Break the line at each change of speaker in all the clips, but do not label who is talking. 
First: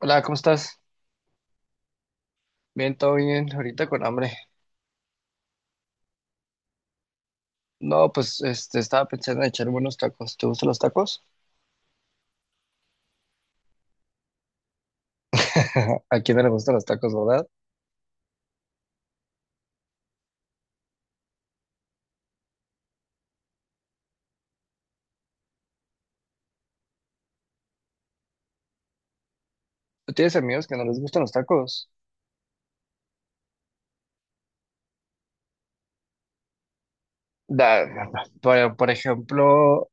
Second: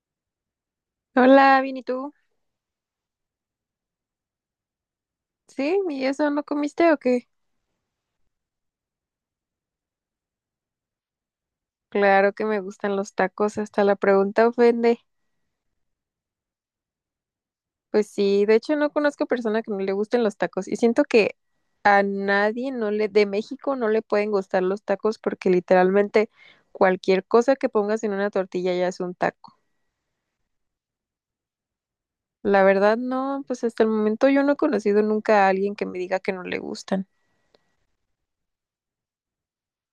Hola, ¿cómo estás?
Hola, bien, ¿y tú?
Bien, todo bien, ahorita con hambre.
¿Sí? ¿Y eso no comiste o qué?
No, pues estaba pensando en echar unos tacos. ¿Te gustan los tacos?
Claro que me gustan los tacos, hasta la pregunta ofende.
¿A quién no le gustan los tacos, verdad?
Pues sí, de hecho no conozco persona que no le gusten los tacos y siento que a nadie no le de México no le pueden gustar los tacos porque literalmente cualquier cosa que pongas en una tortilla ya es un taco.
¿Tú tienes amigos que no les gustan los tacos?
La verdad no, pues hasta el momento yo no he conocido nunca a alguien que me diga que no le gustan.
Da, da, da. Por ejemplo,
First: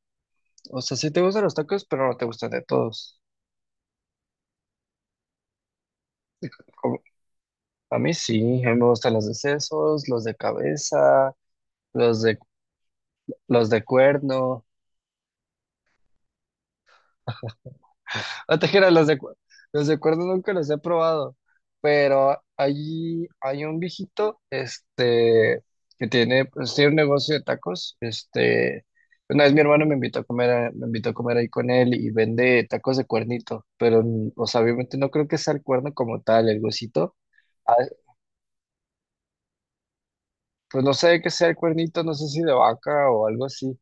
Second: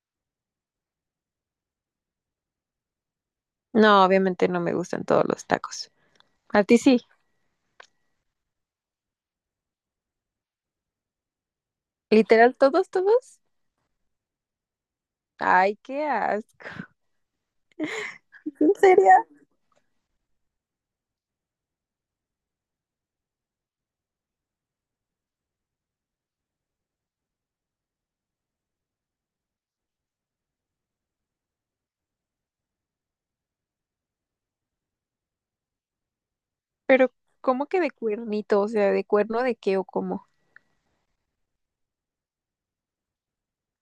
o sea, sí te gustan los tacos, pero no te gustan de todos.
No, obviamente no me gustan todos los tacos. A ti
Como-
sí,
A mí sí, a mí me gustan los de sesos, los de cabeza, los de,
literal todos, todos.
los de cuerno.
Ay, qué asco.
No te
¿En
creas,
serio?
los de cuerda nunca los he probado, pero allí hay un viejito, que tiene, pues, tiene un negocio de tacos, una vez mi hermano me invitó a comer, me invitó a comer ahí con él y vende tacos de cuernito, pero, o sea, obviamente no creo que sea el cuerno como tal, el
Pero,
huesito.
¿cómo
Ah,
que de cuernito? O sea, ¿de cuerno de qué o cómo?
pues no sé qué sea el cuernito, no sé si de vaca o algo así,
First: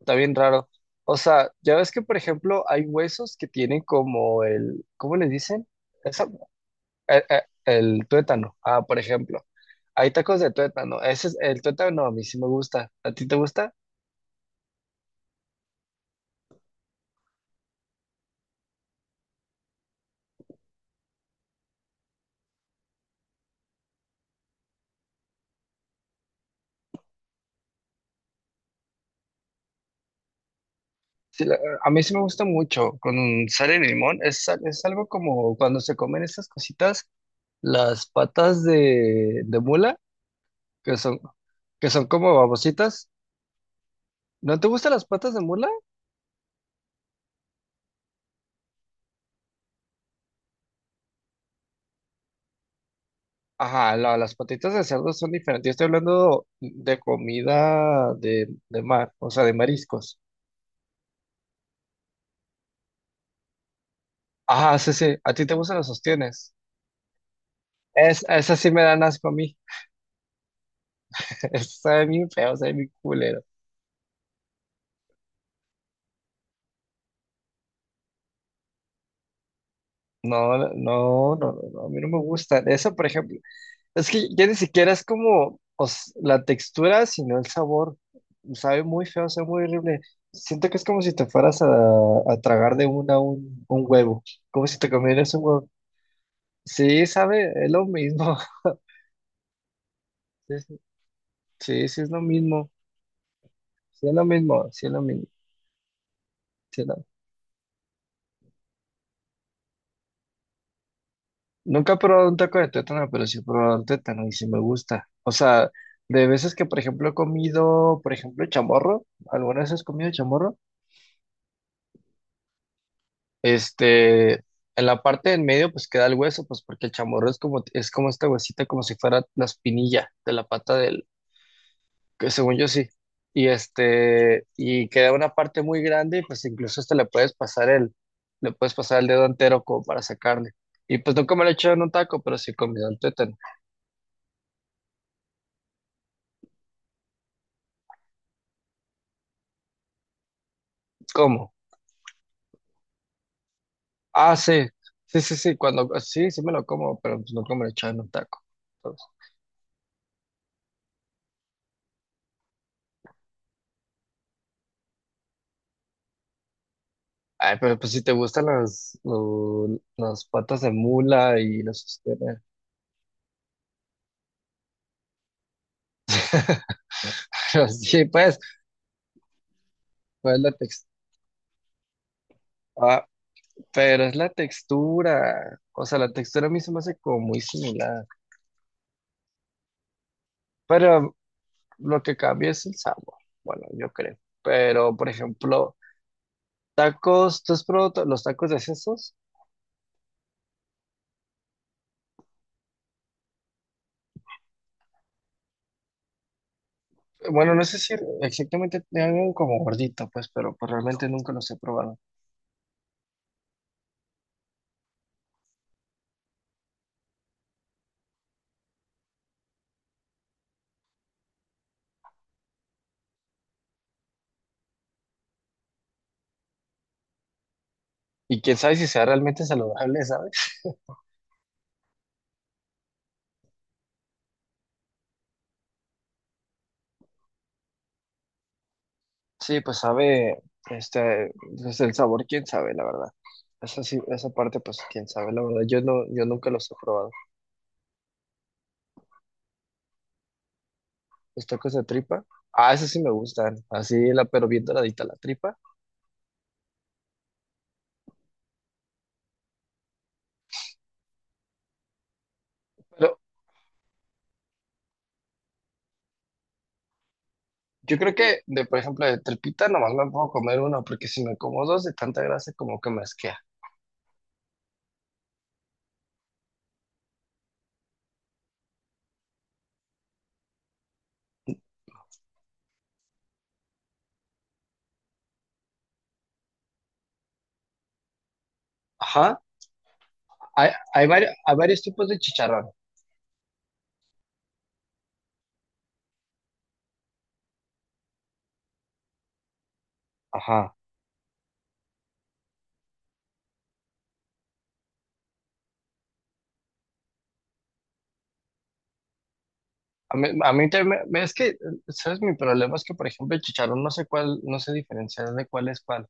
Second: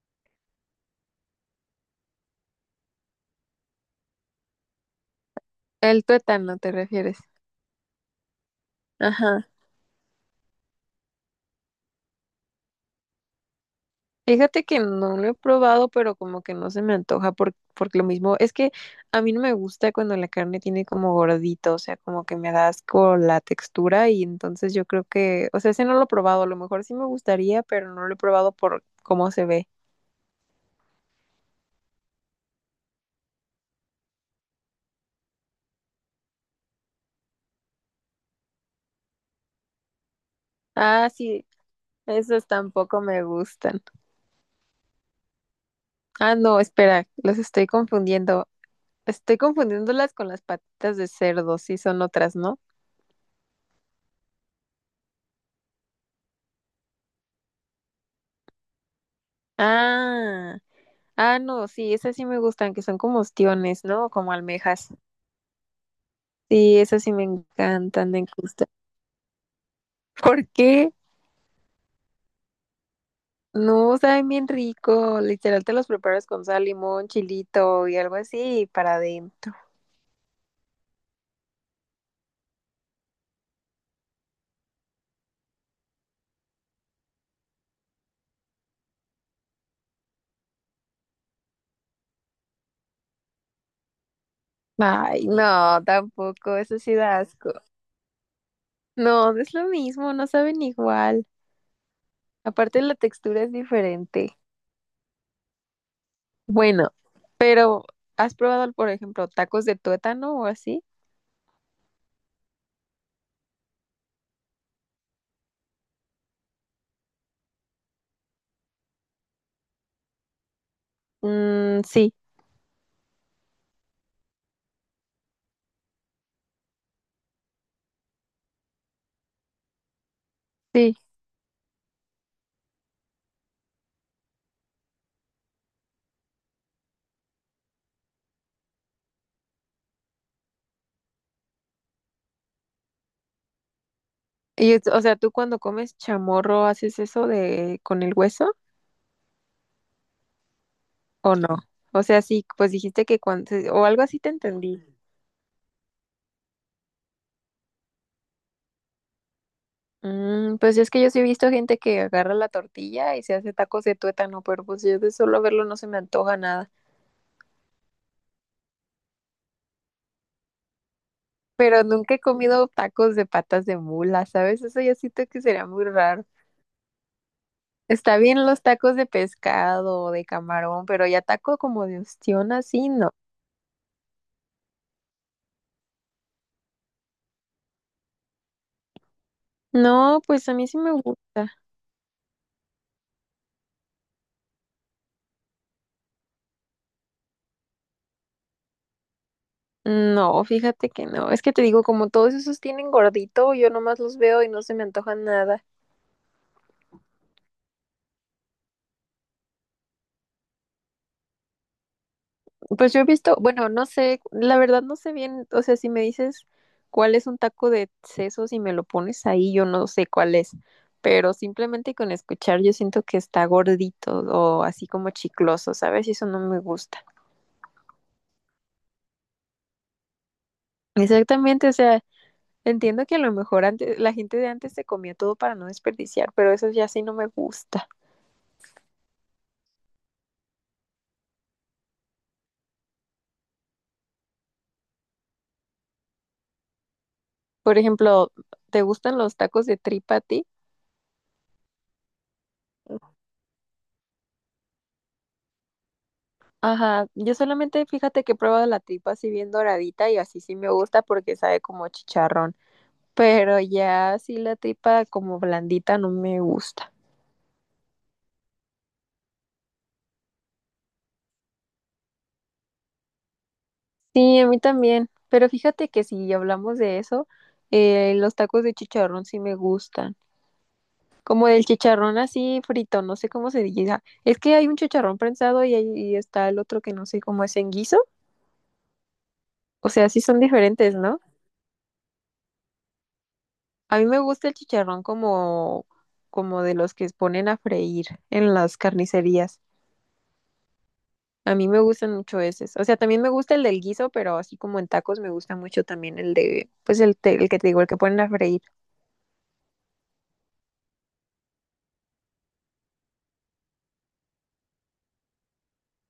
está bien raro. O sea, ya ves que, por ejemplo, hay huesos que tienen como el, ¿cómo le dicen?
El tuétano, ¿te refieres?
El tuétano, ah, por ejemplo.
Ajá.
Hay tacos de tuétano. Ese es el tuétano, a mí sí me gusta. ¿A ti te gusta?
Fíjate que no lo he probado, pero como que no se me antoja porque lo mismo es que a mí no me gusta cuando la carne tiene como gordito, o sea, como que me da asco la textura y entonces yo creo que, o sea, ese no lo he probado, a lo mejor sí me gustaría, pero no lo he probado por cómo se ve.
Sí, a mí sí me gusta mucho con sal y limón. Es, es algo como cuando se comen esas cositas, las patas de mula, que
Ah,
son,
sí,
que son como
esos tampoco
babositas.
me gustan.
¿No te gustan las patas de mula?
Ah, no, espera, los estoy confundiendo. Estoy confundiéndolas con las patitas de cerdo, sí son otras, ¿no?
Ajá, las patitas de cerdo son diferentes. Yo estoy hablando de comida de mar, o sea, de mariscos.
Ah, ah, no, sí, esas sí me gustan, que son como ostiones, ¿no? Como
Ajá,
almejas.
sí, sí. ¿A ti te gustan los sostienes?
Sí, esas sí me encantan,
Es,
me
esas
gustan.
sí me dan asco a mí.
¿Por qué?
Eso sabe bien feo, sabe bien culero.
No, saben bien rico. Literal te los preparas con sal, limón, chilito y algo así y para adentro.
No, no, no, no, no, a mí no me gusta. Eso, por ejemplo, es que ya ni siquiera es como la textura, sino el sabor. Sabe muy feo, sabe muy horrible. Siento que es como si te fueras a tragar de una un huevo. Como si te
Ay,
comieras un huevo.
no, tampoco, eso sí
Sí,
da
sabe,
asco.
es lo mismo.
No, no es lo mismo, no
Sí,
saben
sí,
igual.
sí, sí es lo mismo.
Aparte la textura es
Sí es lo
diferente.
mismo, sí es lo mismo.
Bueno. Pero, ¿has probado, por ejemplo, tacos de tuétano o así?
Nunca he probado un taco de tuétano, pero sí he probado un tuétano y sí me gusta. O sea, de veces que, por ejemplo, he comido, por ejemplo, chamorro, algunas veces he comido chamorro,
Mm, sí,
en la parte de en medio pues queda el hueso, pues porque el chamorro es como esta huesita, como si fuera la espinilla de la pata
sí.
del, que según yo sí. Y y queda una parte muy grande y pues incluso hasta le puedes pasar le puedes pasar el dedo entero como para sacarle. Y pues nunca me lo he hecho en un taco, pero sí he comido el tuétano.
Y, o sea, ¿tú cuando comes chamorro haces eso de con el hueso o
¿Cómo?
no? O sea, sí, pues dijiste que cuando, o algo así te
Ah, sí,
entendí.
sí, sí, sí, cuando, sí, sí me lo como, pero pues nunca me lo he en un taco. Entonces,
Mm, pues es que yo sí he visto gente que agarra la tortilla y se hace tacos de tuétano, pero pues yo de solo verlo no se me antoja nada.
ay, pero pues si te gustan las patas de mula y los
Pero nunca he
sostenes.
comido tacos de patas de mula, ¿sabes? Eso yo siento que sería muy raro.
Pero sí,
Está
pues,
bien los tacos de pescado o de
pues es la
camarón, pero ya taco como de ostión así,
textura.
no.
Pero es la textura. O sea, la textura a mí se me hace como muy similar.
No, pues a mí sí me
Pero
gusta.
lo que cambia es el sabor. Bueno, yo creo. Pero, por ejemplo, tacos, ¿tú has probado los tacos de sesos?
No, fíjate que no. Es que te digo, como todos esos tienen gordito, yo nomás los veo y no se me antoja nada.
Bueno, no sé si exactamente algo como gordito, pues, pero pues realmente nunca los he probado.
Pues yo he visto, bueno, no sé, la verdad no sé bien, o sea, si me dices cuál es un taco de sesos y me lo pones ahí, yo no sé cuál es. Pero simplemente con escuchar yo siento que está gordito o así como chicloso, ¿sabes? Y eso no me gusta.
Y quién sabe si sea realmente saludable, ¿sabes?
Exactamente, o sea, entiendo que a lo mejor antes, la gente de antes se comía todo para no desperdiciar, pero eso ya sí no me gusta.
Sí, pues sabe, este, pues, el sabor, quién sabe, la verdad. Esa sí, esa parte, pues, quién sabe, la verdad. Yo no, yo nunca los he probado.
Por ejemplo, ¿te gustan los tacos de tripa a ti?
Los tacos de tripa, ah, esos sí me gustan, así, la, pero bien doradita la tripa.
Ajá, yo solamente fíjate que he probado la tripa así bien doradita y así sí me gusta porque sabe como chicharrón,
Pero
pero ya así la tripa como blandita no me gusta.
yo creo que, de, por ejemplo, de tripita nomás me puedo comer uno, porque si me como dos de tanta grasa, como que me asquea.
Sí, a mí también, pero fíjate que si hablamos de eso, los tacos de chicharrón sí me gustan. Como el chicharrón así frito, no sé cómo se diga. Es que hay un chicharrón prensado y, y está el otro que no sé cómo es en guiso.
Ajá,
O sea, sí son diferentes, ¿no?
hay varios tipos de chicharrón.
A mí me gusta el chicharrón como de los que ponen a freír en las carnicerías.
Ajá.
A mí me gustan mucho esos. O sea, también me gusta el del guiso, pero así como en tacos me gusta mucho también el de, pues el, el que te digo, el que ponen a freír.
A mí también, es que, ¿sabes? Mi problema es que, por ejemplo, el chicharrón no sé cuál, no sé diferenciar de cuál.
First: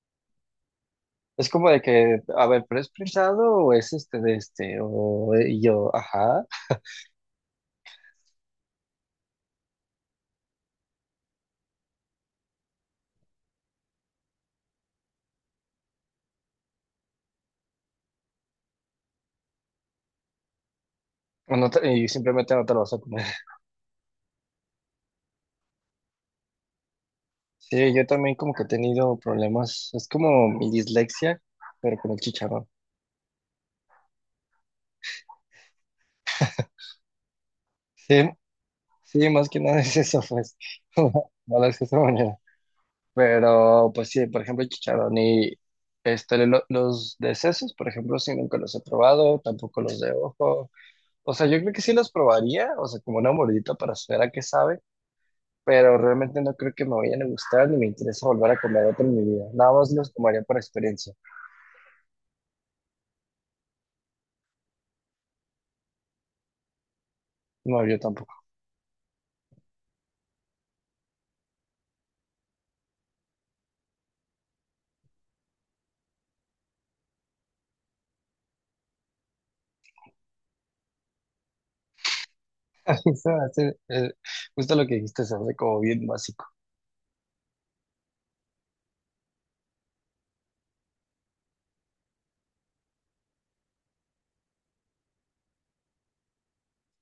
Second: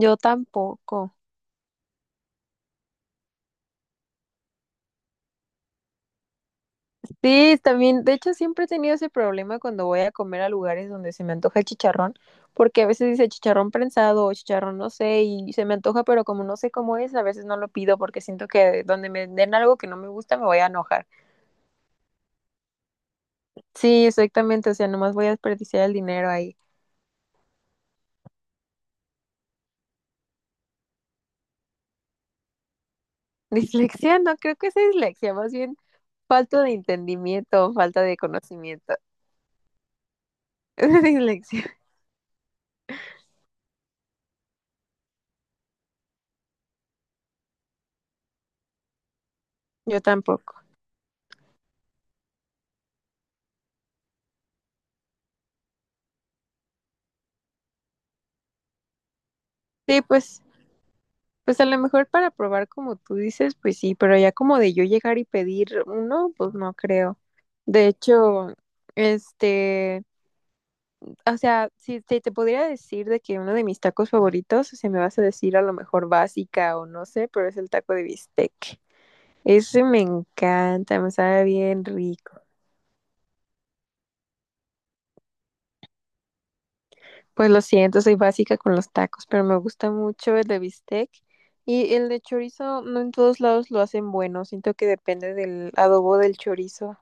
Yo tampoco.
Es como de que, a ver, ¿pero es prensado o es este de este? O y yo, ajá.
Sí, también, de hecho siempre he tenido ese problema cuando voy a comer a lugares donde se me antoja el chicharrón, porque a veces dice chicharrón prensado o chicharrón no sé, y se me antoja, pero como no sé cómo es, a veces no lo pido porque siento que donde me den algo que no me gusta me voy a enojar.
O y simplemente no te lo vas a comer.
Sí, exactamente, o sea, nomás voy a desperdiciar el dinero ahí.
Sí, yo también como que he tenido problemas. Es como mi dislexia, pero con el chicharrón.
Dislexia, no creo que sea dislexia, más bien falta de entendimiento, falta de
Sí,
conocimiento.
sí, más que nada es eso, pues. No
Dislexia,
lo es de esa manera. Pero, pues sí, por ejemplo, chicharrón y los de sesos, por ejemplo, sí nunca los he probado, tampoco los
yo
de
tampoco.
ojo. O sea, yo creo que sí los probaría, o sea, como una mordita para saber a qué sabe, pero realmente no creo que me vayan a gustar ni me interesa volver a comer otro en mi vida. Nada más
Sí,
los comería
pues.
por experiencia.
Pues a lo mejor para probar como tú dices, pues sí, pero ya como de yo llegar y pedir uno, pues no creo.
No,
De
yo tampoco.
hecho, este, o sea, si te podría decir de que uno de mis tacos favoritos, se me vas a decir a lo mejor básica o no sé, pero es el taco de bistec. Ese me encanta, me sabe bien rico.
Se me hace, justo lo que dijiste, se hace como bien básico.
Pues lo siento, soy básica con los tacos, pero me gusta mucho el de bistec. Y el de chorizo, no en todos lados lo hacen bueno, siento que depende del adobo del chorizo.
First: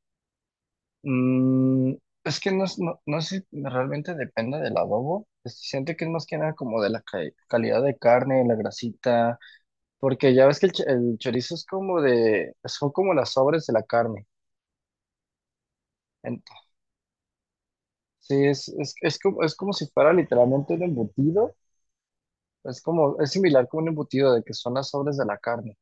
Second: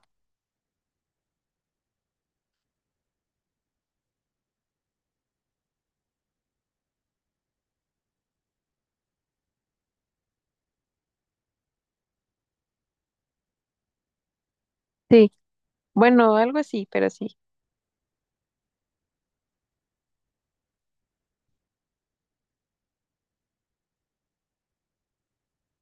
Mm, es que no, no, no sé, si realmente depende del adobo. Siento que es más que nada como de la calidad de carne, la grasita, porque ya ves que el chorizo es como de, son como las sobres de la carne.
Sí, bueno,
En-
algo así, pero sí.
sí, es como si fuera literalmente un embutido. Es como, es similar como un embutido de que son las sobres de la carne,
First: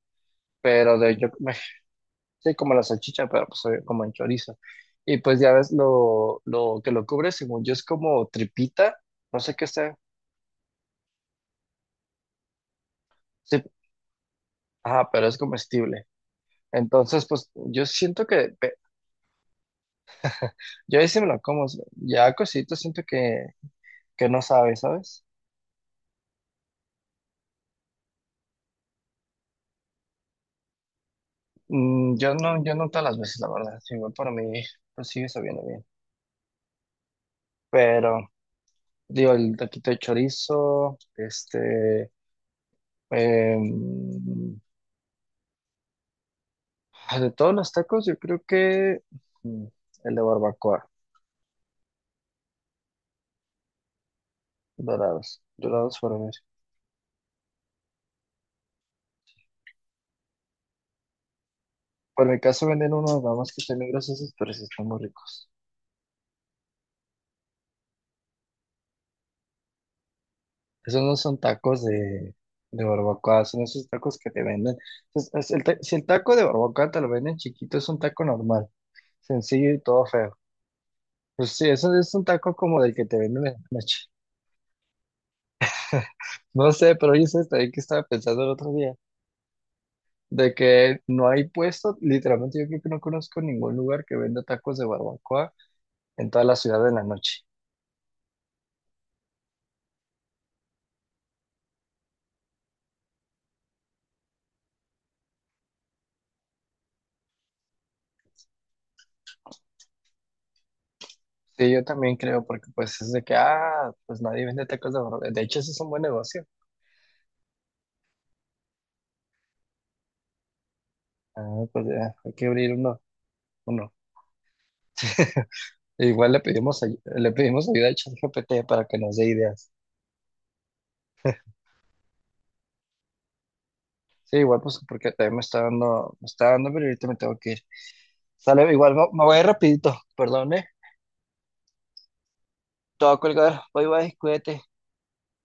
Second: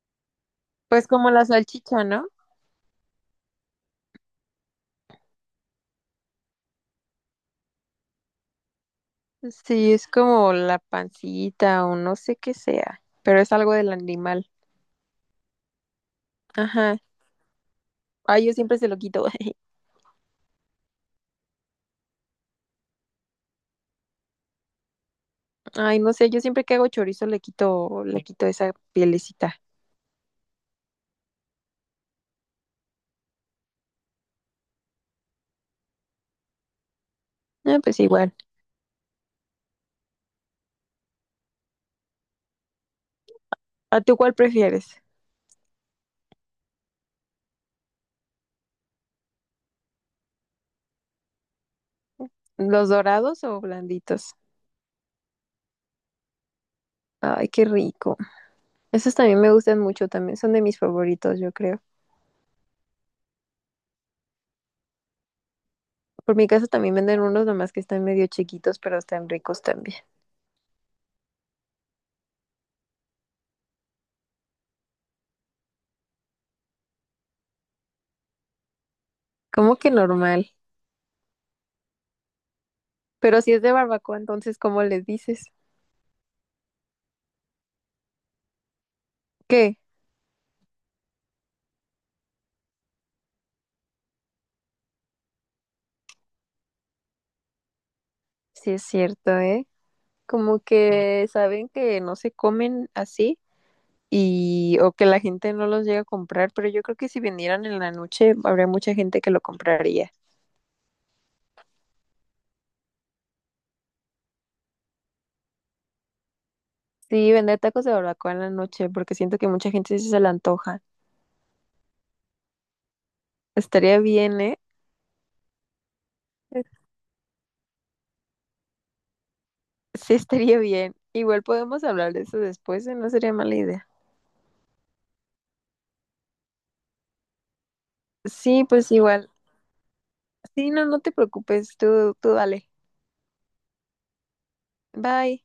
pero
Pues
de, yo,
como la
me
salchicha, ¿no?
sí, como la salchicha, pero pues como en chorizo. Y pues ya ves lo que lo cubre, según yo, es como tripita, no sé qué
Sí,
sea.
es como la pancita o no sé qué sea, pero es
Sí,
algo del animal.
ah, pero es comestible.
Ajá.
Entonces, pues yo siento
Ay,
que,
yo siempre se lo quito.
yo ahí sí me lo como, ya cosito siento que no sabe, ¿sabes?
Ay, no sé, yo siempre que hago chorizo le quito esa pielecita.
Yo no, yo no todas las veces, la verdad, sí, igual para mí, pues sigue sabiendo bien.
Ah, pues
Pero,
igual.
digo, el taquito de chorizo,
¿A tú cuál
em,
prefieres?
de todos los tacos, yo creo que mm, el de barbacoa,
¿Los dorados o blanditos?
dorados, dorados por mí.
Ay, qué rico. Esos también me gustan mucho, también son de mis favoritos, yo creo.
Por mi caso venden unos, nada más que están muy grasosos, pero sí están muy ricos.
Por mi casa también venden unos nomás que están medio chiquitos, pero están ricos también.
Esos no son tacos de barbacoa, son esos tacos que te venden. Si el taco de barbacoa te lo venden chiquito, es un taco normal, sencillo
¿Cómo
y
que
todo feo.
normal?
Pues sí, eso es un taco como del que te
Pero
venden
si
en la
es de
noche.
barbacoa, entonces, ¿cómo les dices?
No sé, pero yo sé también que estaba pensando el otro día,
¿Qué?
de que no hay puesto, literalmente yo creo que no conozco ningún lugar que venda tacos de barbacoa en toda la ciudad en la noche.
Sí es cierto, ¿eh? Como que saben que no se comen así y o que la gente no los llega a comprar, pero yo creo que si vendieran en la noche, habría mucha gente que lo compraría.
Sí, yo también creo, porque pues es de que, ah, pues nadie vende tacos de barbacoa. De hecho, ese es un buen negocio.
Sí, vender tacos de barbacoa en la noche, porque siento que mucha gente sí se le antoja.
Ah, pues ya, hay que abrir uno. Uno.
Estaría bien, ¿eh?
E igual le pedimos, le pedimos ayuda a ChatGPT para que nos dé ideas.
Sí, estaría bien. Igual podemos hablar de eso después, ¿eh? No sería mala idea.
Sí, igual pues porque también me está dando, pero ahorita me tengo que ir.
Sí,
Sale,
pues
igual me
igual.
voy rapidito, perdón, eh.
Sí, no, no te preocupes, tú dale.
Te voy a colgar. Bye bye, cuídate.
Bye.